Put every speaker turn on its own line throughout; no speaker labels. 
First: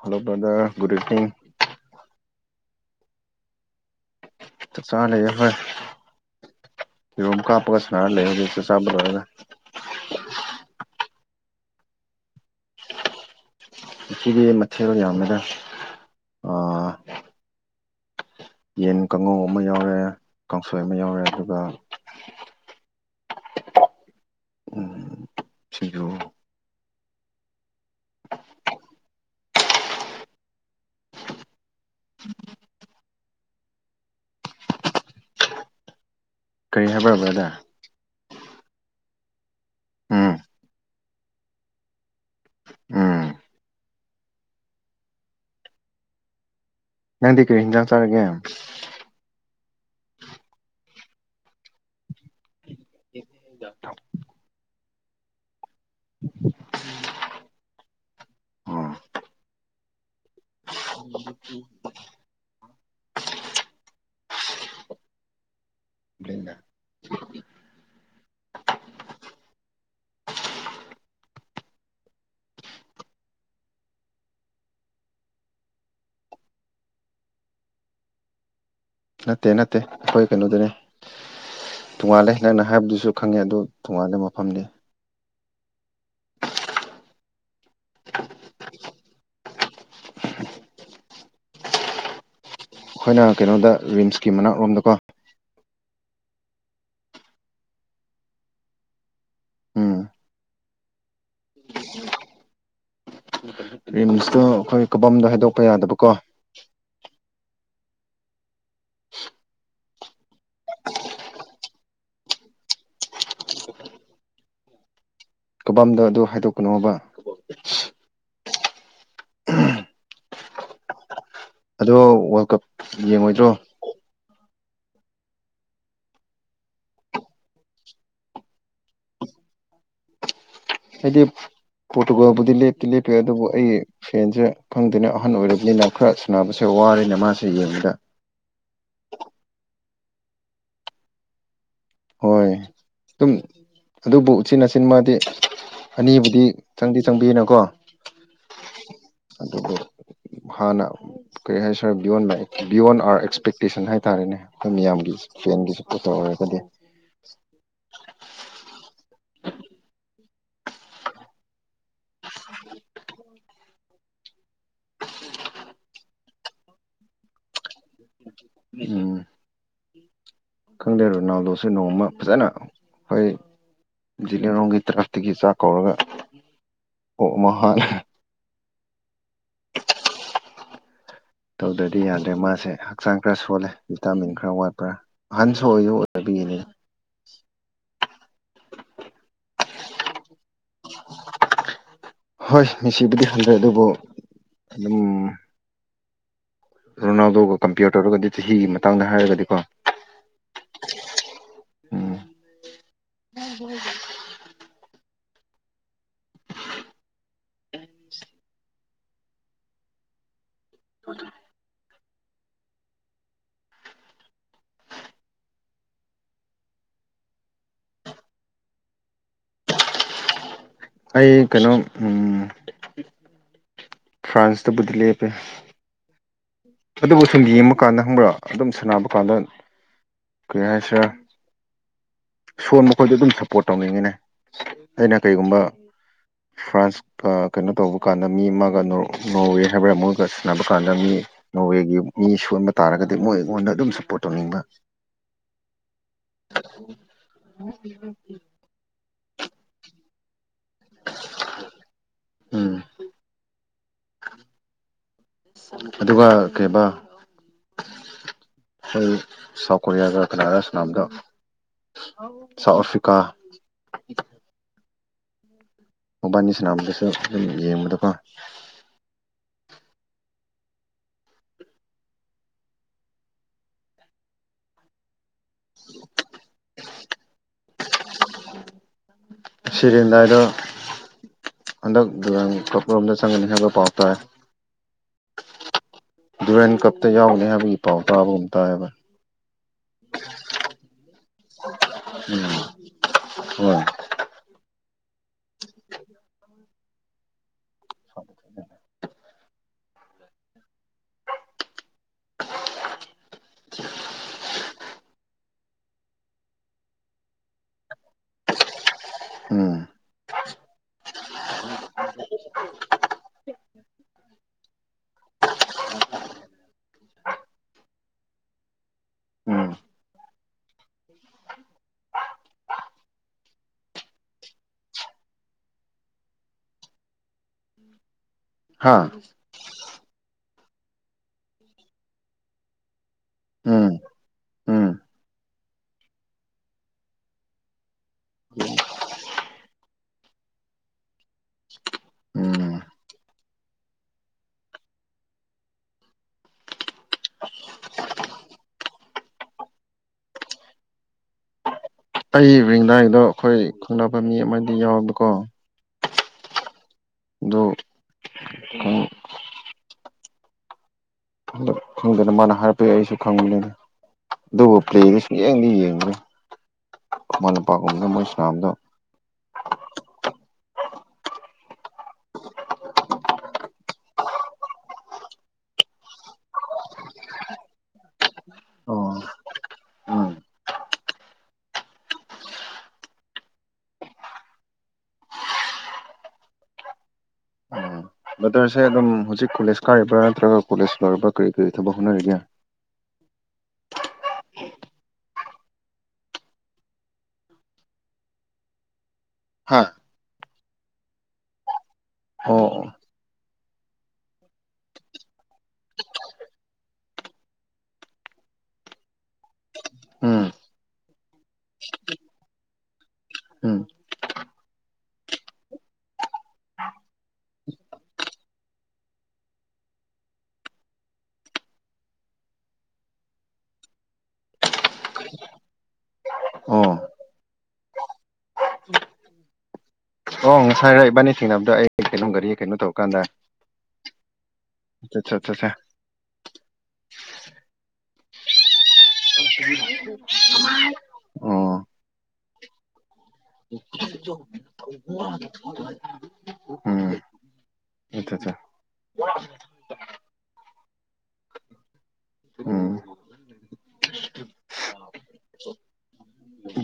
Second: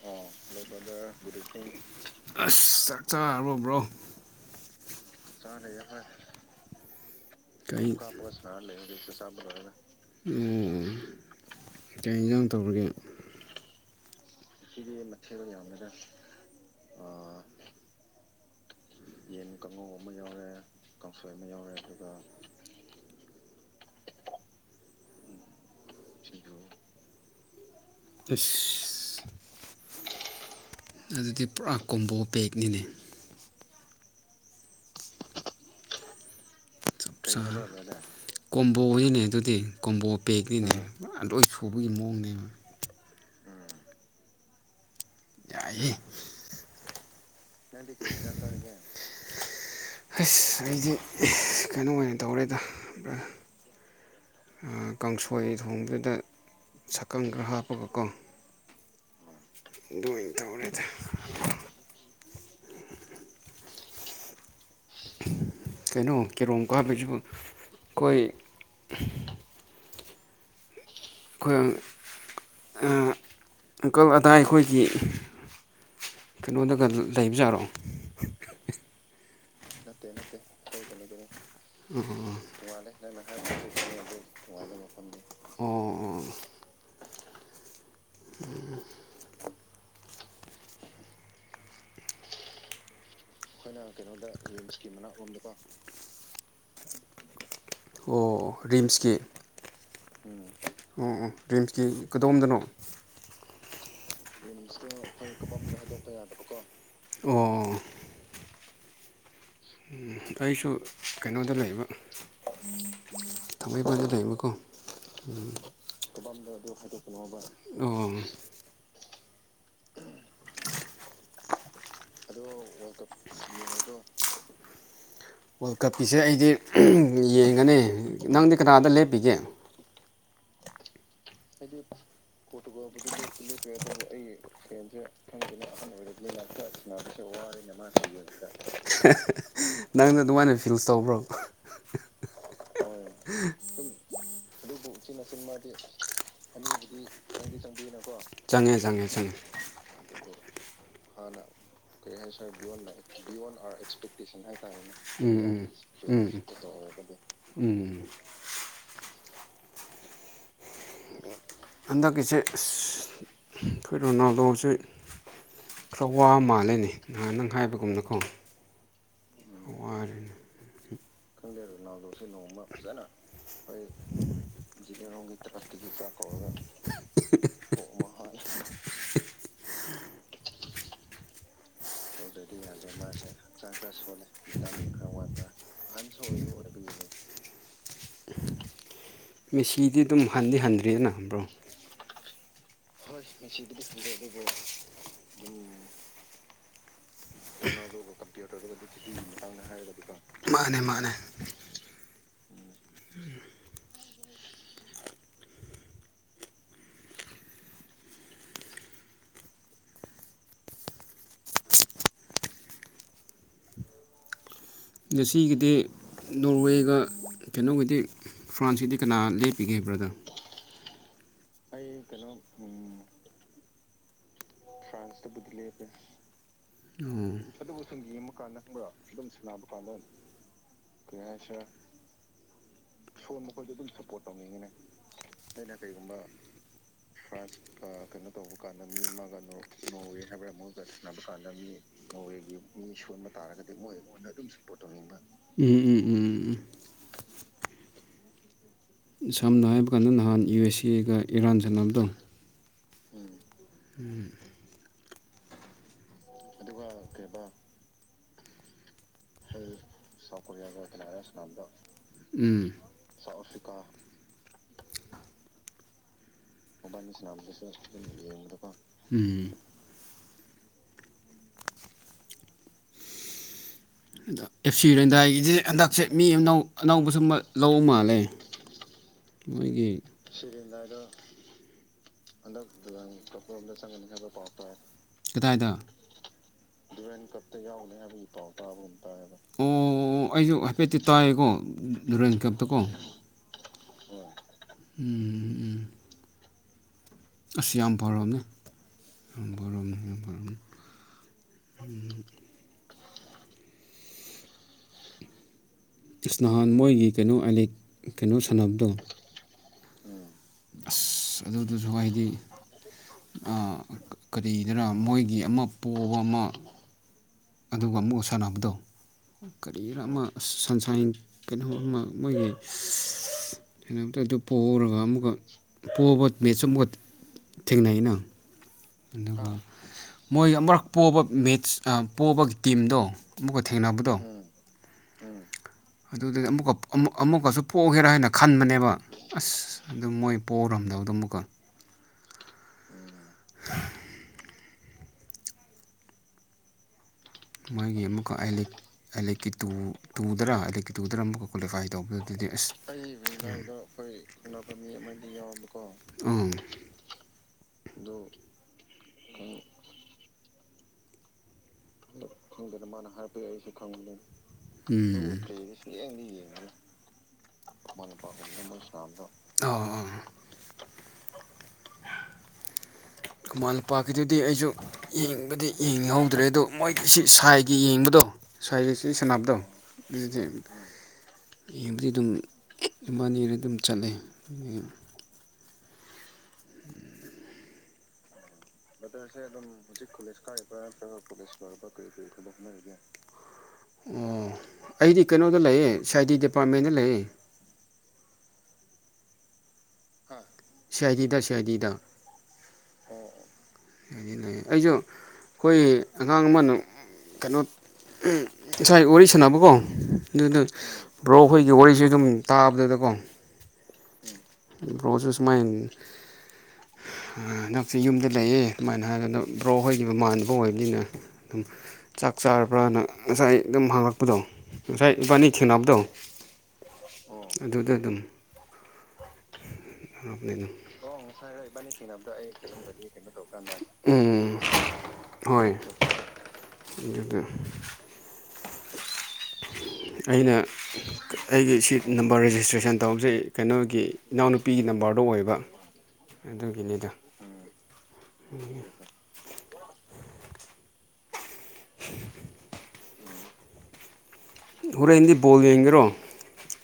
hello ꯗꯥ good evening
ꯑꯁ ꯆꯥꯛ ꯆꯥꯕꯣꯕ꯭ꯔꯣ
ꯆꯂ ꯍꯣꯏ ꯌꯦꯔꯨꯝ
[unintelligible]
ꯀꯥꯞꯄꯒ ꯁꯥꯟꯅꯔ ꯂꯩ ꯍꯧꯖꯤꯛ ꯆꯥꯛ ꯆꯥꯕ ꯂꯣꯏꯔꯒ
ꯑꯝ-ꯝ ꯀꯩ ꯍꯤꯟꯖꯥꯡ ꯊ‌ꯣꯡꯉꯥꯒ‌ꯦ
ꯁꯤꯗꯤ ꯃꯊꯦꯜ ꯌꯥꯝꯃꯦꯗ ꯑ ꯀꯥꯡꯉꯧ ꯑꯃ ꯌꯥꯎꯔꯦ ꯀꯥꯡꯁꯣꯏ ꯑꯃ ꯌꯥꯎꯔꯦ ꯑꯗꯨꯒ ꯎꯝ ꯁꯤꯡꯖꯨ
ꯑꯁ ꯑꯗꯨꯗꯤ ꯄꯨꯔꯥ ꯀ‌ꯣꯝꯕ‌ꯣ ꯄ‌ꯦꯛꯅꯤꯅꯦ
ꯀꯔꯤ
ꯆꯞ
ꯍꯥꯏꯕꯔꯕ꯭ꯔꯥ ꯕ꯭ꯔꯗꯔ
ꯆꯥꯅ ꯀꯣꯝꯕꯣꯅꯤꯅꯦ ꯑꯗꯨꯗꯤ ꯀꯣꯝꯕꯣ
ꯎꯝ
ꯄꯦꯛꯅꯤꯅꯦ ꯂꯣꯏ ꯁꯨꯕꯒꯤ ꯃꯑꯣꯡꯅꯦꯕ
ꯎꯝ
ꯌꯥꯏꯌꯦ
ꯅꯪꯗꯤ ꯀꯔꯤ ꯍꯤꯟꯖꯥꯡ ꯆꯥꯔꯒꯦ
ꯍꯁ ꯑꯩꯗꯤ ꯀꯩꯅꯣ ꯑꯣꯏꯅ ꯇꯧꯔꯦꯗ
[inaudible]
ꯀꯥꯡꯁꯣꯏ ꯊꯣꯡꯗꯨꯗ ꯁꯛꯀꯪ ꯈꯔ ꯍꯥꯞꯄꯒꯀꯣ [inaudible]
ꯎꯝ ꯎꯝ
ꯀꯩꯅꯣ ꯀꯦꯔꯣꯝ ꯀꯥꯕꯤꯁꯤꯕꯨ ꯑꯩꯈꯣꯏ ꯑꯩꯈꯣꯏ ꯑꯪꯀꯜ ꯑꯗꯥꯏ ꯑꯩꯈꯣꯏꯒꯤ ꯀꯩꯅꯣꯗꯒ ꯂꯩꯕꯖꯥꯔꯣ
ꯅꯠꯇꯦ ꯅꯠꯇꯦ ꯑꯩꯈꯣꯏ ꯀꯩꯅꯣꯗꯅꯦ ꯇꯣꯡꯉꯥꯜꯂꯦ ꯅꯪꯅ ꯍꯥꯏꯕꯗꯨꯁꯨ ꯈꯪꯉꯦ
ꯎ
ꯑꯗꯨ ꯇꯣꯡꯉꯥꯜꯂꯦ ꯃꯐꯝꯗꯤ
ꯑꯣ ꯑꯣ ꯑꯣ
ꯑꯩꯈꯣꯏꯅ ꯀꯩꯅꯣꯗ ꯔꯤꯝꯁꯀꯤ ꯃꯅꯥꯛꯔꯣꯝꯗꯀꯣ
ꯑꯣ ꯔꯤꯝꯁꯀꯤ
ꯎꯝ
ꯑꯣ ꯑꯣ ꯔꯤꯝꯁꯀꯤ ꯀꯗꯣꯝꯗꯅꯣ
ꯔꯤꯝꯁꯇꯣ ꯑꯩꯈꯣꯏ ꯀꯕꯝꯗꯣ ꯍꯥꯏꯗꯣꯛꯄ ꯌꯥꯗꯕꯀꯣ
ꯑꯣ ꯑꯩꯁꯨ ꯀꯩꯅꯣꯗ ꯂꯩꯕ ꯊꯥꯡꯃꯩꯕꯟꯗꯗ ꯂꯩꯕꯀꯣ
ꯀꯕꯝꯗꯣ ꯑꯗꯨ ꯍꯥꯏꯗꯣꯛꯀꯅꯣꯕ
ꯑꯣ
ꯑꯗꯣ ꯋꯥꯔꯜ ꯀꯞ ꯌꯦꯡꯉꯣꯏꯗ꯭ꯔꯣ
[unintelligible] ꯋꯥꯔꯜ ꯀꯞꯀꯤꯁꯦ ꯑꯩꯗꯤ ꯌꯦꯡꯒꯅꯤ ꯅꯪꯗꯤ ꯀꯅꯥꯗ ꯂꯦꯞꯄꯤꯒꯦ [inaudible]
ꯑꯩꯏꯗꯤ [unintelligible] ꯂꯦꯞꯇꯤ ꯂꯦꯞꯄꯤ ꯑꯗꯨꯕꯨ ꯑꯩꯒꯤ ꯐꯦꯟꯁꯦ ꯈꯪꯗꯅ ꯑꯍꯟ ꯑꯣꯏꯔꯕꯅꯤꯅ ꯈꯔ ꯁꯥꯟꯅꯕꯁ‌ꯦ
ꯅꯪꯅ ꯑꯗꯨꯃꯥꯏꯅ ꯐꯤꯁꯜ ꯇꯧꯕ꯭ꯔꯣꯕ
ꯍꯣꯏ ꯑꯗꯨꯝ ꯑꯗꯨꯕꯨ ꯎꯆꯤꯟ ꯅꯥꯆꯤꯟ ꯃꯥꯗꯤ ꯑꯅꯤꯕꯨꯗꯤ
[unintelligible]
ꯆꯪꯗꯤ ꯆꯪꯕꯤꯅꯀꯣ
ꯆꯪꯉꯦ ꯆꯪꯉꯦ ꯆꯪꯉꯦ
ꯀꯩ ꯍꯥꯏꯁꯤꯔ ꯕꯤꯌꯣꯟꯕ ꯑꯥꯔ ꯑꯦꯛꯁꯄꯦꯛꯇꯦꯁꯟ ꯍꯥꯏ ꯇꯥꯔꯦꯅꯦ ꯑꯩꯈꯣꯏ ꯃꯤꯌꯥꯝꯒꯤ ꯐꯦꯟꯒꯤ ꯁꯄꯣꯔꯠꯇ ꯇꯧꯔꯒꯗꯤ
ꯎꯝ ꯍꯟꯗꯛꯀꯤꯁꯦ ꯑꯁ ꯑꯩꯈꯣꯏ ꯔꯣꯅꯥꯜꯗꯣꯁꯦ ꯈꯔ ꯋꯥ ꯃꯥꯜꯂꯦꯅꯦ ꯅꯍꯥꯟ ꯅꯪ ꯍꯥꯏꯕꯒꯨꯝꯅꯀꯣ
ꯎꯝ
ꯋꯥꯔꯦꯅꯦ
ꯈꯪꯗꯦ ꯔꯣꯅꯥꯜꯗꯣꯁꯦ ꯅꯣꯡꯃ ꯐꯖꯅ ꯍꯣꯏ ꯖꯤꯂꯤꯔꯣꯡꯒꯤ ꯇꯔꯄꯇꯒꯤ ꯆꯥꯛ ꯀꯧꯔꯒ ꯑꯣꯛ ꯑꯃ ꯍꯥꯠꯂꯒ
[unintelligible]
ꯇꯧꯗ꯭ꯔꯗꯤ ꯌꯥꯗ꯭ꯔꯦ ꯃꯥꯁꯦ ꯍꯛꯆꯥꯡ ꯈꯔ ꯁꯣꯜꯂꯦ ꯚꯤꯇꯥꯃꯤꯟ ꯈꯔ ꯋꯥꯠꯄ꯭ꯔꯥ ꯑꯍꯟꯁꯨ ꯑꯣꯏꯁꯨ ꯑꯣꯏꯔꯕꯒꯤ
[unintelligible] ꯃꯦꯁꯤꯗꯤ ꯑꯗꯨꯝ ꯍꯟꯗꯤ ꯍꯟꯗ꯭ꯔꯤꯅ ꯕ꯭ꯔꯣ
ꯍꯣꯏ ꯃꯤꯁꯤꯕꯨꯗꯤ
ꯍꯣꯏ
ꯍꯟꯗ꯭ꯔꯦ
ꯃꯦꯁꯤꯗꯤ
ꯑꯗꯨꯕꯨ
ꯈꯪꯖꯩ ꯑꯗꯨꯕꯨ ꯑꯗꯨꯝ
ꯔꯣꯅꯥꯜꯗꯣꯒ ꯀꯝꯄ꯭ꯌꯔ ꯇꯧꯔꯒꯗꯤ ꯆꯍꯤꯒꯤ ꯃꯇꯥꯡꯗ ꯍꯥꯏꯔꯒꯗꯤꯀꯣ
ꯃꯥꯅꯦ ꯃꯥꯅꯦ
ꯎꯝ
ꯉꯁꯤꯒꯤꯗꯤ ꯅꯣꯔꯋꯦꯒ ꯀꯩꯅꯣꯒꯤꯗꯤ ꯐ꯭ꯔꯥꯟꯁꯀꯤꯗꯤ ꯀꯅꯥ ꯂꯦꯞꯄꯤꯒꯦ ꯕ꯭ꯔꯗ
ꯑꯩ ꯀꯩꯅꯣ ꯎꯝ ꯐ꯭ꯔꯥꯟꯁꯇ ꯕꯨꯗꯤ ꯂꯦꯞꯄꯦ ꯑꯗꯨꯕꯨ
ꯎꯝ
ꯁꯨꯝ ꯌꯦꯡꯕ
ꯑꯗꯨꯕꯨ ꯁꯨꯝ
ꯀꯥꯟꯗ ꯈꯪꯕ꯭ꯔꯥ
ꯌꯦꯡꯃꯀꯥꯟꯗ
ꯑꯗꯨꯝ
ꯈꯡꯕ꯭ꯔꯥ
ꯁꯥꯟꯅꯕ
ꯑꯗꯨꯝ
ꯀꯥꯟꯗ
ꯁꯥꯅꯕ ꯀꯥꯟꯗ ꯀꯩ ꯍꯥꯏꯁꯤꯔ
ꯁꯣꯟ ꯃꯈꯣꯏꯗꯣ ꯑꯗꯨꯝ ꯁꯞꯄꯣꯔꯠ ꯇꯧꯅꯤꯡꯉꯤꯅꯦ ꯑꯩꯅ ꯀꯔꯤꯒꯨꯝꯕ ꯐ꯭ꯔꯥꯟꯁꯀ ꯀꯩꯅꯣ ꯇꯧꯕ ꯀꯥꯟꯗ ꯃꯤ ꯃꯥꯒ ꯅꯣꯔꯋꯦ ꯍꯥꯏꯕ ꯃꯣꯏꯒ ꯁꯥꯟꯅꯕ ꯀꯥꯟꯗ ꯃꯤ ꯅꯣꯔꯋꯦꯒꯤ ꯃꯤ ꯁꯣꯟꯕ ꯇꯥꯔꯒꯗꯤ ꯃꯣꯏ ꯑꯩꯉꯣꯟꯗ ꯑꯗꯨꯝ ꯁꯞꯄꯣꯔꯠ ꯇꯧꯅꯤꯡꯕ
ꯎꯝ ꯎꯝ ꯎꯝ ꯎꯝ
ꯎꯝ
ꯁꯝꯅ ꯍꯥꯏꯕ ꯀꯥꯟꯗ ꯅꯍꯥꯟ ꯌꯨ ꯑꯦꯁ ꯑꯦꯒ ꯏꯔꯥꯟ ꯁꯥꯟꯅꯕꯗꯣ
ꯎꯝ ꯑꯗꯨꯒ ꯀꯩꯕ ꯑꯩꯈꯣꯏ ꯁꯥꯎꯠ ꯀꯣꯔꯤꯌꯥꯒ ꯀꯅꯥꯒ ꯁꯥꯅꯕꯗꯣ
ꯎꯝ
ꯁꯥꯎꯠ ꯑꯐ꯭ꯔꯤꯀꯥ ꯏ [inaudible]
[inaudible] [unintelligible]
ꯁꯥꯟꯅꯕꯗꯁꯨ
ꯑꯣꯕꯥꯅꯤ ꯁꯅꯥ
ꯑꯗꯨꯝ ꯌꯦꯡꯕꯗꯀꯣ
ꯑꯗ ꯑꯦꯞꯁꯤ ꯔꯦꯟꯗꯥꯏꯒꯤꯁꯤ ꯍꯟꯗꯛꯁꯦ ꯃꯤ ꯑꯅꯧ ꯑꯅꯧꯕ ꯁ ꯂꯧ ꯃꯥꯜꯂꯦ ꯃꯣꯏꯒꯤ
ꯁꯤꯔꯦꯟꯗꯥꯏꯗ
ꯁꯤꯔꯝꯗꯥꯏꯗ
ꯍꯟꯗꯛ ꯗꯨꯔꯥꯟ ꯀꯞ ꯔꯣꯝꯗ ꯆꯪꯒꯅꯤ ꯍꯥꯏꯕ
ꯍꯟꯗꯛ
ꯄꯥꯎ
ꯆꯪꯅꯤꯕꯥꯎ ꯀꯗꯥꯏꯗ
ꯗꯨꯔꯟ
ꯑꯣ ꯑꯣ ꯑꯩꯖꯨ ꯍꯥꯏꯐꯦꯠꯇꯤ ꯇꯥꯏꯌꯦꯀꯣ ꯗꯨꯔꯟ ꯀꯞ ꯇꯀꯣ
ꯎꯝ
ꯎꯝꯝ ꯎꯝ ꯑꯁ ꯌꯥꯝ ꯐꯔꯕꯅꯦ ꯑꯃꯥꯔꯣꯝꯗꯗꯤ ꯐꯩ ꯎꯝ
[inaudible] [unintelligible]
ꯏꯁꯅꯥꯍꯥꯟ ꯃꯣꯏꯒꯤ ꯀꯩꯅꯣ ꯑꯥꯏ ꯀꯩꯅꯣ ꯁꯥꯟꯅꯕꯗꯣ
ꯎꯝ
ꯑꯁ ꯑꯗꯨꯗꯨꯁꯨ ꯍꯥꯏꯗꯤ ꯀꯔꯤꯗꯅ ꯃꯣꯏꯒꯤ ꯑꯃ ꯄꯣꯕ ꯑꯃ ꯑꯗꯨꯒ ꯑꯃꯨꯛ ꯁꯥꯟꯅꯕꯗꯣ
ꯎꯝ
ꯀꯔꯤꯔ ꯑꯃ ꯁꯟꯁꯥꯏꯟ ꯀꯩꯅꯣ ꯑꯃ ꯃꯣꯏꯒꯤ ꯊꯦꯡꯅꯕꯗ ꯑꯗꯨ ꯄꯣꯛꯎꯔꯒ ꯑꯃꯨꯛꯀ ꯄꯣꯛꯑꯕ ꯃꯦꯠꯆꯁꯨ ꯑꯃꯨꯛꯀ ꯊꯦꯡꯅꯩꯅ
ꯍꯥ
ꯑꯗꯨꯒ ꯃꯣꯏ ꯑꯃꯛ ꯄꯣꯕ ꯃꯦꯠꯆ ꯄꯣꯕꯒꯤ ꯇꯤꯝꯗꯣ ꯑꯃꯨꯛꯀ
ꯎꯝ
ꯊꯦꯡꯅꯕꯗꯣ
ꯎꯝ
ꯑꯗꯨꯗꯨꯗꯤꯨ ꯑꯃꯨꯛꯀꯁꯨ ꯄꯣꯛꯒꯦꯔꯥ ꯍꯥꯏꯅ ꯈꯟꯕꯅꯦꯕ ꯑꯁ ꯑꯗꯨ ꯃꯣꯏ ꯄꯣꯛꯎꯔꯝꯗ ꯌꯥꯗ ꯑꯃꯨꯀꯣ
ꯎꯝ
ꯃꯣꯏꯒꯤ ꯑꯃꯨꯛꯀ ꯑꯦ ꯑꯂꯦꯛꯀꯤ ꯇꯨ ꯇꯨꯗꯔ ꯑꯂꯦꯛꯀꯤ ꯇꯨꯗꯔ ꯑꯃꯨꯛꯀ ꯀ꯭ꯋꯥꯂꯤꯐꯥꯏ ꯇꯧꯕꯤꯌꯣ ꯑꯗꯨꯗꯤ
ꯑꯩ
ꯑꯁ
ꯔꯤꯡꯗꯥꯏꯗꯣ
ꯑꯏꯕ ꯈꯥꯡꯗ
ꯑꯩꯈꯣꯏ
ꯑꯩꯈꯣꯏ
ꯈꯪꯅꯕ ꯃꯤ
ꯑꯄ
ꯑꯃꯗꯤ
ꯃꯤ ꯑꯃꯗꯤ
ꯌꯥꯎꯋꯦꯕꯀꯣ
ꯌꯥꯎꯕꯀꯣ ꯑ
ꯑꯗꯨ ꯈꯪꯗꯅ ꯃꯥꯅ ꯍꯥꯏꯔꯛꯄ ꯑꯩꯁꯨ ꯈꯪꯕꯅꯤꯅ ꯑꯗꯨꯕꯨ ꯄ꯭ꯂꯦꯗꯨ ꯁꯨꯡ ꯌꯦꯡꯗꯤ ꯌꯦꯡꯅꯤ
ꯑ [inaudible] ꯈꯨꯃꯥꯟꯄꯥꯛꯀꯤꯗꯨꯗꯤ ꯑꯩꯁꯨ ꯌꯦꯡꯕꯗꯤ ꯌꯦꯡꯉꯤꯍꯧꯗ꯭ꯔꯦ ꯑꯗꯨꯗ ꯃꯣꯏꯒꯤ ꯁꯤ ꯁꯥꯏꯒꯤ ꯌꯦꯡꯕꯗꯣ ꯁꯥꯏꯒ ꯁꯤ
ꯑꯣ
ꯁꯥꯟꯅꯕꯗꯣ
ꯎꯝ
ꯑꯗꯨꯗꯤ ꯌꯦꯕꯨꯗꯤ ꯑꯗꯨꯝ ꯏꯕꯥꯅꯤ ꯑꯗꯨꯝ ꯆꯠꯂꯦ
ꯕꯗꯔꯁꯦ ꯑꯗꯨꯝ ꯍꯧꯖꯤꯛ ꯀꯣꯂꯦꯖ ꯀꯥꯔꯤꯕ꯭ꯔꯥ ꯅꯠꯇ꯭ꯔꯒ ꯀꯣꯂꯦꯖ ꯂꯣꯏꯔꯤꯕ꯭ꯔꯥ ꯀꯔꯤ ꯀꯔꯤ ꯊꯕꯛ ꯍꯣꯠꯅꯔꯤꯒꯦ
ꯑꯣ ꯑꯩꯗꯤ ꯀꯩꯅꯣꯗ ꯂꯩꯌꯦ ꯁꯥꯏ ꯗꯤ ꯗꯤꯄꯥꯔꯠꯃꯦꯟꯗ ꯂꯩꯌꯦ [inaudible]
ꯍꯥ
ꯁꯔꯤꯗ ꯁꯦꯔꯤꯗ
ꯑ
ꯂꯩꯌꯦ ꯑꯩꯁꯨ ꯑꯩꯈꯣꯏ ꯑꯉꯥꯡ ꯑꯃꯅ ꯀꯩꯅꯣ ꯉꯁꯥꯏ ꯋꯥꯔꯤ ꯁꯥꯟꯅꯕꯀꯣ
ꯎꯝ
ꯑꯗꯨꯗ ꯕ꯭ꯔꯣ ꯑꯩꯈꯣꯏꯒꯤ ꯋꯥꯔꯤꯁꯨ ꯑꯗꯨꯝ ꯇꯥꯕꯗꯨꯗꯀꯣ
ꯎꯝ
꯭ꯔꯣꯁꯦꯁ ꯃꯥꯏꯟ ꯍꯟꯗꯛꯁ ꯌꯨꯝꯗ ꯂꯩꯑꯦ ꯑꯗꯨꯃꯥꯏꯅ ꯍꯥꯏꯔꯒ ꯑꯗꯣ ꯕ꯭ꯔꯣ ꯍꯣꯏꯒꯤꯈꯤꯕ ꯃꯥꯟꯅꯕ ꯑꯣꯏꯕꯅꯤꯅ ꯑꯗꯨꯝ ꯆꯥꯛ ꯆꯥꯔꯕ꯭ꯔꯅ ꯉꯁꯥꯏ ꯑꯗꯨꯝ ꯍꯥꯡꯉꯛꯄꯗꯣ ꯉꯁꯥꯏ ꯏꯕꯥꯅꯤ ꯊꯦꯡꯅꯕꯗꯣ
ꯑꯣ
ꯑꯗꯨꯗ ꯑꯗꯨꯝ
ꯉꯁꯥꯏꯔ
ꯑꯣ
ꯏꯕꯥꯅꯤ
ꯉꯁꯥꯏ
ꯊꯦꯡꯅꯕꯗꯣ
ꯏꯕꯥꯅꯤ
ꯑꯩ ꯀꯩꯅꯣ
ꯊꯦꯡꯅꯕꯗ
ꯒꯥꯔꯤ
ꯑꯩ
ꯀꯩꯅꯣ
ꯀꯩꯅꯣꯗꯤ
ꯇꯧꯔꯀꯥꯟꯗ
ꯀꯩꯅꯣ ꯇꯧꯔ ꯀꯥꯟꯗ
ꯑꯠꯆꯥ ꯑꯆꯥ
ꯑꯗꯨꯒꯗ
ꯑꯣ
[unintelligible] ꯑꯩꯅ ꯑꯩꯒꯤ ꯁꯤ ꯅꯝꯕꯔ ꯔꯦꯖꯤꯁꯇ꯭ꯔꯦꯁꯟ ꯇꯧꯖꯩ ꯀꯩꯅꯣꯒꯤ ꯏꯅꯥꯎꯅꯨꯄꯤꯒꯤ ꯅꯝꯕꯔ ꯃꯔꯨ ꯑꯣꯏꯕ ꯑꯗꯨꯒꯤꯅꯤꯗ
ꯎꯝ ꯑꯠꯆꯥ ꯑꯠꯆꯥ
ꯎꯝ
ꯎꯝ
[unintelligible] ꯍꯣꯔ ꯍꯤꯟꯗꯤ ꯣꯜ ꯌꯦꯡꯒꯦꯔꯣ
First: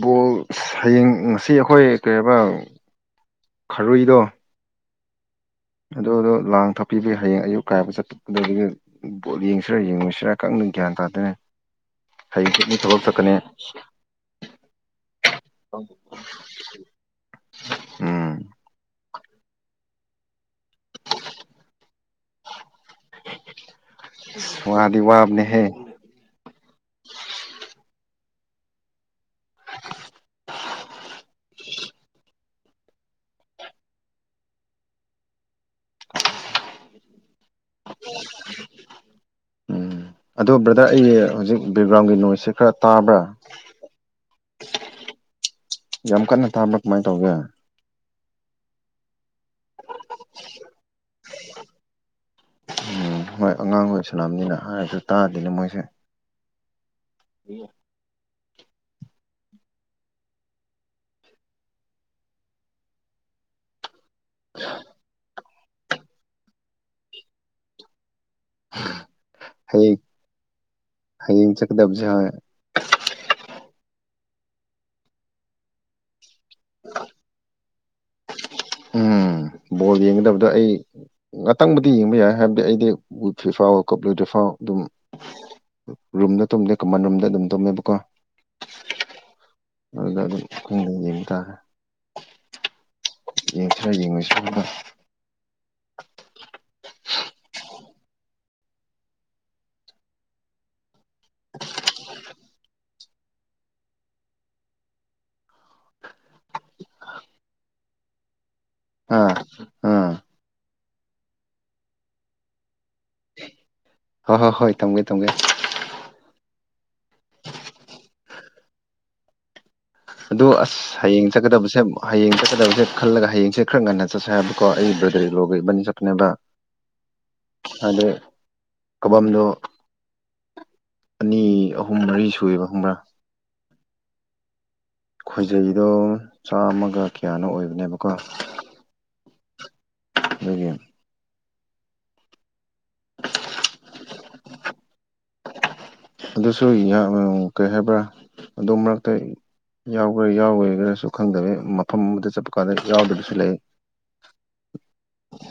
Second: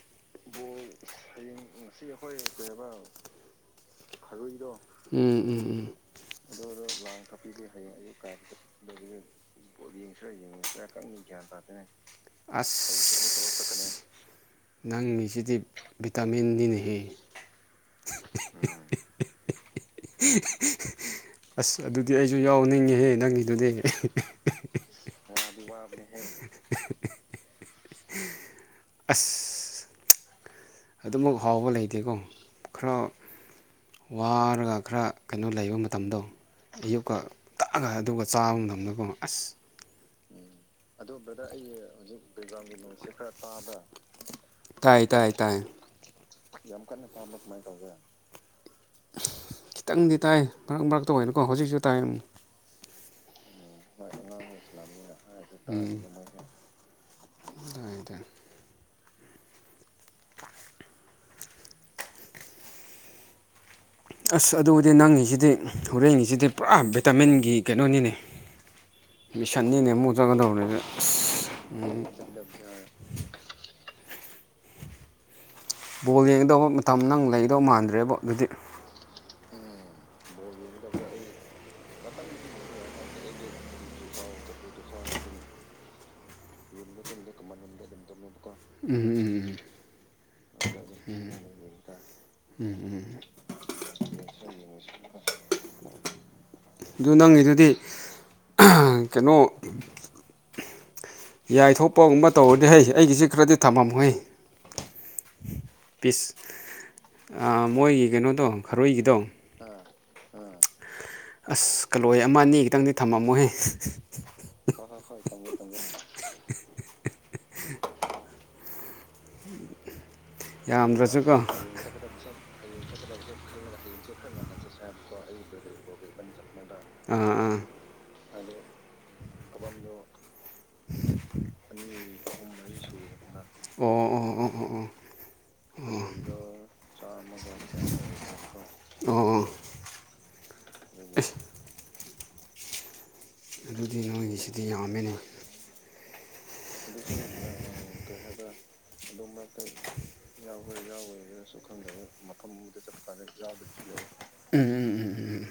ꯕꯣꯜ ꯍꯌꯦꯡ ꯉꯁꯤ ꯑꯩꯈꯣꯏ
ꯁꯤ ꯑꯩ ꯍꯣꯏ ꯀꯦꯕ
ꯈꯔꯨꯏꯗꯣ
ꯎꯝ ꯎꯝ ꯎꯝ
ꯑꯗꯨꯗꯣ ꯂꯥꯡ ꯊꯛꯄꯤꯕꯒꯤ ꯍꯌꯦꯡ ꯑꯌꯨꯛ ꯀꯥꯏꯕ ꯆꯠꯗꯒꯤ ꯕꯣꯠ ꯌꯦꯡꯁꯤꯔꯥ ꯌꯦꯡꯉꯨꯁꯤꯔꯥ ꯀꯛ ꯆꯠꯅꯤ ꯊꯕꯛ ꯆꯠꯀꯅꯤ
ꯑꯁꯅꯦ ꯅꯪ ꯃꯤꯁꯤꯗꯤ ꯤꯇꯥꯃꯤꯟ ꯅꯤꯅꯤꯍꯦ
ꯎꯝ
[unintelligible] ꯑꯁ ꯑꯗꯨꯗꯤ ꯑꯩꯁꯨ ꯌꯥꯎꯅꯤꯡꯉꯤꯍꯦ ꯅꯪꯒꯤꯗꯨꯗꯤ
ꯋꯥꯗꯤ ꯋꯥꯕꯅꯦꯍꯦ
ꯑꯁ ꯑꯗꯨꯃꯛ ꯍꯥꯎꯕ ꯂꯩꯇꯦꯀꯣ ꯈꯔ ꯋꯥꯔꯒ ꯈꯔ ꯀꯩꯅꯣ ꯂꯩꯕ ꯃꯇꯝꯗꯣ ꯑꯌꯨꯛꯀ ꯇꯛꯑꯒ ꯑꯗꯨꯒ ꯆꯥꯕ ꯃꯇꯝꯝꯗꯒ ꯑꯁ
ꯎꯝ ꯑꯗꯣ ꯕ꯭ꯔꯗꯔ ꯑꯩ ꯍꯧꯖꯤꯛ ꯕꯦꯛꯒ꯭ꯔꯥꯎꯟꯒꯤ ꯅꯣꯁꯁꯦ ꯈꯔ ꯇꯥꯕ꯭ꯔꯥ
ꯇꯥꯏ ꯇꯥꯏ ꯇꯥꯏ
ꯌꯥꯝ ꯀꯟꯅ ꯊꯥꯕ꯭ꯔꯥ ꯀꯃꯥꯏꯅ ꯇꯧꯒꯦ
ꯈꯤꯇꯪꯗꯤ ꯇꯥꯏ ꯃꯔꯛ ꯃꯔꯛꯇ ꯑꯣꯏꯅꯀꯣ ꯍꯧꯖꯤꯛꯁꯨ ꯇꯥꯏ
ꯎꯝ ꯍꯣꯏ ꯑꯉꯥꯡꯈꯣꯏ ꯁꯅꯥꯝꯅꯤꯅ ꯍꯥꯏꯔꯗꯨ ꯇꯥꯗꯅꯦ ꯃꯣꯏꯁꯦ ꯍ
ꯇꯥꯏ ꯇꯥꯏ ꯑꯁ ꯑꯗꯨꯕꯨꯗꯤ ꯅꯪꯉꯤꯁꯤꯗꯤ ꯍꯣꯔꯦꯟꯒꯤꯁꯤꯗꯤ ꯄꯨꯔꯥ ꯚꯤꯇꯥꯃꯤꯟꯒꯤ ꯀꯩꯅꯣꯅꯤꯅꯦ
[unintelligible]
ꯃꯤꯁꯛꯅꯤꯅꯦ
ꯍꯌꯦꯡ
ꯑꯃꯨꯛ ꯆꯠꯀꯗꯧꯅꯤꯅ
ꯍꯌꯦꯡ ꯆꯠꯀꯗꯕꯁꯦ ꯍꯣꯏ
ꯕꯣꯜ ꯌꯦꯡꯒꯗꯧꯕ ꯃꯇꯝ ꯅꯪ ꯂꯩꯒꯗꯧ ꯃꯥꯟꯗ꯭ꯔꯦꯕ ꯑꯗꯨꯗꯤ
ꯎꯝ ꯕꯣꯜ ꯌꯦꯡꯒꯗꯕꯗ ꯑꯩ ꯉꯥꯛꯇꯪꯕꯨꯗꯤ ꯌꯦꯡꯕ ꯌꯥꯏ ꯍꯥꯏꯕꯗꯤ ꯑꯩꯗꯤ ꯎꯋꯐꯦ ꯐꯥꯎꯋ ꯀꯞ ꯂꯣꯏꯗꯦ ꯐꯥꯎꯋ ꯑꯗꯨꯝ ꯔꯨꯝꯗ ꯇꯨꯝꯗꯦ ꯀꯃꯟ ꯔꯨꯝꯗ ꯑꯗꯨꯝ ꯇꯨꯝꯃꯦꯕꯀꯣ
ꯎꯝꯝ ꯎꯝ
ꯑꯗꯨꯗ ꯑꯗꯨꯝ ꯈꯪꯗꯦ ꯌꯦꯡꯕ
ꯎꯝ
ꯇꯥꯔꯦ
ꯎꯝ ꯎꯝ
ꯌꯦꯉꯁꯨꯕ
ꯑꯗꯨ ꯅꯪꯒꯤꯤꯗꯨꯗꯤ ꯀꯩꯅꯣ ꯌꯥꯏꯊꯣꯛꯄꯒꯨꯝꯕ ꯇꯧꯔꯅꯤ ꯍꯩ ꯑꯩꯒꯤꯁꯤ ꯈꯔꯗꯤ ꯊꯝꯃꯝꯃꯨꯍꯦ ꯄꯤꯁ ꯃꯣꯏꯒꯤ ꯀꯩꯅꯣꯗꯣ ꯈꯔꯣꯏꯒꯤꯗꯣ
ꯑꯥ ꯑꯥ
ꯑꯁ ꯀꯜꯂꯣꯍꯦ ꯑꯃ ꯑꯅꯤ ꯈꯤꯇꯪꯗꯤ ꯊꯝꯃꯝꯃꯣꯍꯦ
ꯍꯣꯏ ꯍꯣꯏ ꯍꯣꯏ ꯊꯝꯒꯦ ꯊꯝꯒꯦ ꯑꯗꯨ ꯑꯁ ꯍꯌꯦꯡ
ꯌꯥꯝꯗ꯭ꯔꯁꯨꯀꯣ
ꯆꯠꯀꯗꯕꯁꯦ ꯍꯌꯦꯡ ꯆꯠꯀꯗꯕꯁꯦ ꯈꯜꯂꯒ ꯍꯌꯦꯡꯁꯦ ꯈꯔ ꯉꯟꯅ ꯆꯠꯁꯦ ꯍꯥꯏꯕꯀꯣ ꯑꯩ ꯕ꯭ꯔꯗꯔ ꯂꯣꯒ ꯏꯕꯅꯤ ꯆꯠꯄꯅꯦꯕ
ꯑꯥ ꯑꯥ
ꯑꯗꯨ ꯀꯕꯝꯗꯣ ꯑꯅꯤ ꯑꯍꯨꯝ ꯃꯔꯤ ꯁꯨꯑꯕ ꯍꯪꯕ꯭ꯔꯥ
ꯑꯣ ꯑꯣ ꯑꯣ ꯑꯣ ꯑꯣ
ꯈꯣꯏꯖꯩꯗꯣ ꯆꯥꯝꯃꯒ ꯀꯌꯥꯅꯣ ꯑꯣꯏꯕꯅꯦꯕꯀꯣ
ꯑꯣ ꯑꯣ
ꯍꯥꯏꯒꯤ
[inaudible] ꯑꯗꯨꯗꯤ ꯅꯣꯏꯒꯤꯁꯤꯗꯤ ꯌꯥꯝꯃꯦꯅꯦ
ꯑꯗꯨꯁꯨ ꯀꯩ ꯍꯥꯏꯕ꯭ꯔꯥ ꯑꯝ ꯃꯔꯛ
ꯑꯗꯨꯃꯥꯏꯛꯇ ꯌꯥꯎꯈꯣꯏ
ꯈꯪꯗꯕ
ꯌꯥꯎꯔꯣꯏꯅꯁꯨ
ꯃꯐꯝ
ꯈꯪꯗꯕꯦ
ꯑꯃꯗ ꯆꯠꯄ
ꯃꯐꯝ
ꯀꯥꯟꯗ
ꯑꯃꯗ ꯆꯠꯄ ꯀꯥꯟꯗ
ꯌꯥꯎꯗꯕꯁꯨ ꯂꯩ
ꯌꯥꯕ ꯎꯝ ꯎꯝ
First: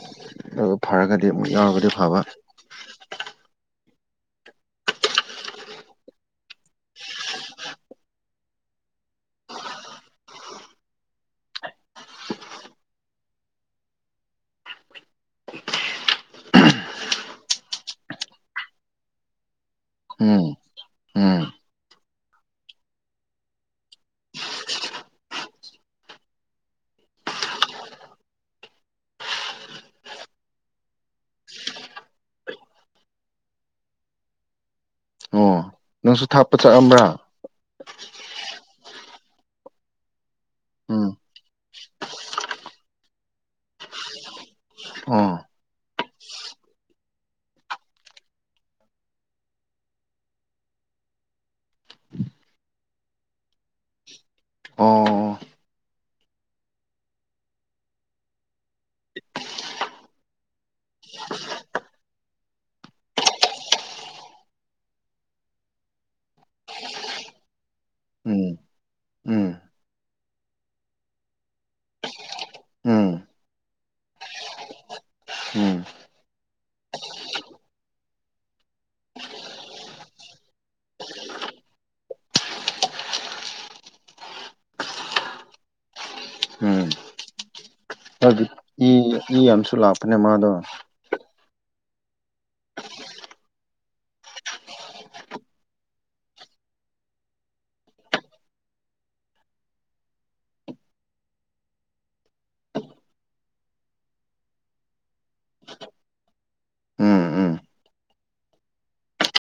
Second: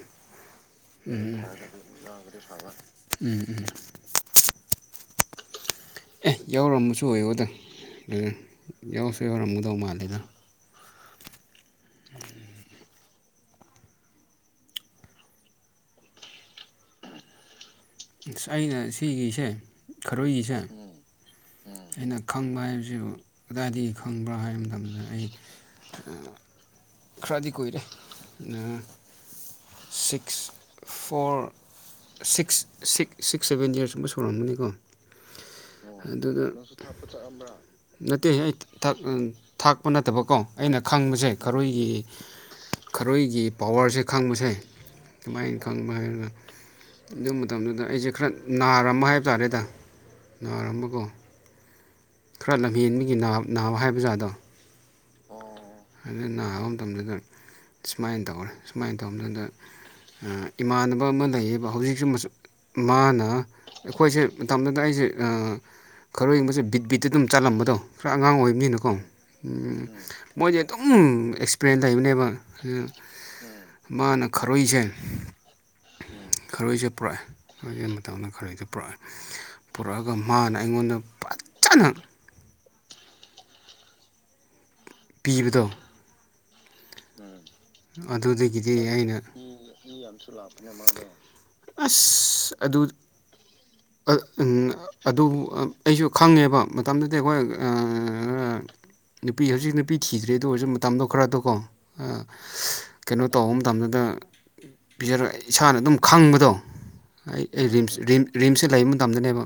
ꯑꯗꯨ
ꯎꯝ
ꯐꯔꯒꯗꯤ ꯑꯃꯨꯛ ꯌꯥꯎꯔꯒꯗꯤ ꯐꯕ
ꯎꯝꯝ ꯑꯦ ꯌꯥꯎꯔꯃꯁꯨ ꯑꯣꯏꯌꯣꯗ ꯌꯥꯎꯔꯁꯨ ꯌꯥꯎꯔꯝꯒꯗꯧ ꯃꯥꯜꯂꯦꯗ ꯑ ꯑꯩꯅ ꯁꯤꯒꯤꯁꯦ
ꯎꯝ
ꯈꯔꯣꯏꯒꯤꯁꯦ
ꯎꯝ
ꯑꯩꯅ ꯈꯪꯕ ꯍꯥꯏꯕꯁꯤ ꯑꯗꯨꯗꯥꯏꯗꯒꯤ ꯈꯪꯕ꯭ꯔꯥ ꯍꯥꯏꯕ ꯃꯇꯝꯗ ꯑꯩ ꯈꯔꯥꯗꯤ ꯀꯔꯦ ꯑ ꯁꯤꯛꯁ ꯐꯣꯔ ꯁꯤꯛꯁ ꯁꯤ ꯁꯤꯛꯁ ꯁꯚꯦꯟ ꯏꯔꯁ ꯑꯃ ꯁꯣꯔꯛꯃꯅꯤꯀꯣ
ꯑꯣ ꯅꯪꯁꯨ
ꯑꯗꯨ
ꯊꯥꯞꯄ ꯆꯠꯑꯝꯕ꯭ꯔꯥ
ꯅꯠꯇꯦ ꯑꯩ ꯊꯥꯛꯄ ꯅꯠꯇꯕꯀꯣ ꯑꯩꯅ
ꯎꯝ
ꯈꯪꯕꯁꯦ ꯈꯔꯣꯏꯒꯤ ꯈꯔꯣꯏꯒꯤ ꯄꯋꯥꯔꯁꯦ ꯈꯪꯕꯁꯦ
ꯑꯣ
ꯀꯃꯥꯏꯅ ꯈꯪ ꯑꯗꯨꯃꯥꯏꯅ ꯑꯗꯨ ꯃꯇꯝꯗꯨꯗ ꯑꯩꯁꯦ ꯈꯔ ꯅꯥꯔꯃ ꯍꯥꯏꯕ ꯇꯥꯔꯦꯗ ꯅꯥꯔꯝꯕꯀꯣ ꯈꯔ ꯂꯝꯍꯦꯟꯕꯒꯤ ꯅꯥꯕ ꯍꯥꯏꯕꯖꯥꯗꯣ
ꯑꯣ
ꯑꯗꯨ ꯅꯥꯕ ꯃꯇꯝꯗꯨꯗ ꯁꯨꯃꯥꯏꯅ ꯇꯧꯔꯦ ꯁꯨꯃꯥꯏꯅ ꯇꯧꯕꯗꯨꯗ ꯏꯃꯥꯟꯅꯕ ꯑꯃ ꯂꯩꯌꯦꯕ ꯍꯧꯖꯤꯛꯁꯨ ꯃꯥꯅ ꯑꯩꯈꯣꯏꯁꯦ ꯃꯇꯝꯗꯨꯗ ꯑꯩꯁꯦ ꯈꯔ ꯌꯦꯡꯕꯁꯦ ꯕꯤꯠ ꯕꯤꯠꯇ ꯑꯗꯨꯝ ꯆꯠꯂꯝꯕꯗꯣ ꯈꯔ ꯑꯉꯥꯡ
ꯎꯝ
ꯑꯣꯏꯕꯅꯤꯅꯀꯣ
ꯎꯝ
ꯎ ꯃꯣꯏꯁꯦ ꯑꯗꯨꯝ ꯑꯦꯛꯁꯄꯔꯦꯟ ꯂꯩꯕꯅꯦꯕ
ꯎꯝ
ꯃꯥꯅ ꯈꯥꯔꯣꯏꯁꯦ
ꯎꯝ
ꯈꯔꯣꯏꯁꯦ ꯄꯨꯔꯛꯑꯦ ꯑꯗꯨ ꯃꯇꯝꯗ ꯈꯔꯗ ꯄꯨꯔꯛꯑꯦ ꯄꯨꯔꯛꯑꯒ ꯃꯥꯅ ꯑꯩꯉꯣꯟꯗ ꯐꯖꯅ ꯄꯤꯕꯗꯣ
ꯎꯝ
ꯑꯗꯨꯗꯒꯤꯗꯤ ꯑꯩꯅ
ꯌꯥꯝꯁꯨꯂꯅꯦ ꯃꯥꯗꯣ
ꯑꯁ ꯑꯗꯨ ꯑꯗꯨ ꯑꯩꯁꯨ ꯈꯪꯉꯦꯕ ꯃꯇꯝꯗꯨꯗꯤ ꯑꯩꯈꯣꯏ ꯅꯨꯄꯤ ꯍꯧꯖꯤꯛ ꯅꯨꯄꯤ ꯄꯤꯤꯈꯤꯗ꯭ꯔꯦ ꯑꯗꯨ ꯑꯣꯏꯔꯁꯨ ꯃꯇꯝꯗꯣ ꯈꯔꯗꯣꯀꯣ ꯀꯩꯅꯣ ꯇꯧꯕ ꯃꯇꯝꯗꯨꯗ ꯄꯤꯖꯔ ꯏꯁꯥꯅ ꯑꯗꯨꯝ ꯈꯪꯕꯗꯣ
ꯎꯝ
ꯑꯩ
ꯎꯝ
ꯑꯩ ꯔꯤꯝꯁ ꯝ ꯔꯤꯝꯁꯇꯦ ꯂꯩꯕ ꯃꯇꯝꯗꯅꯦꯕ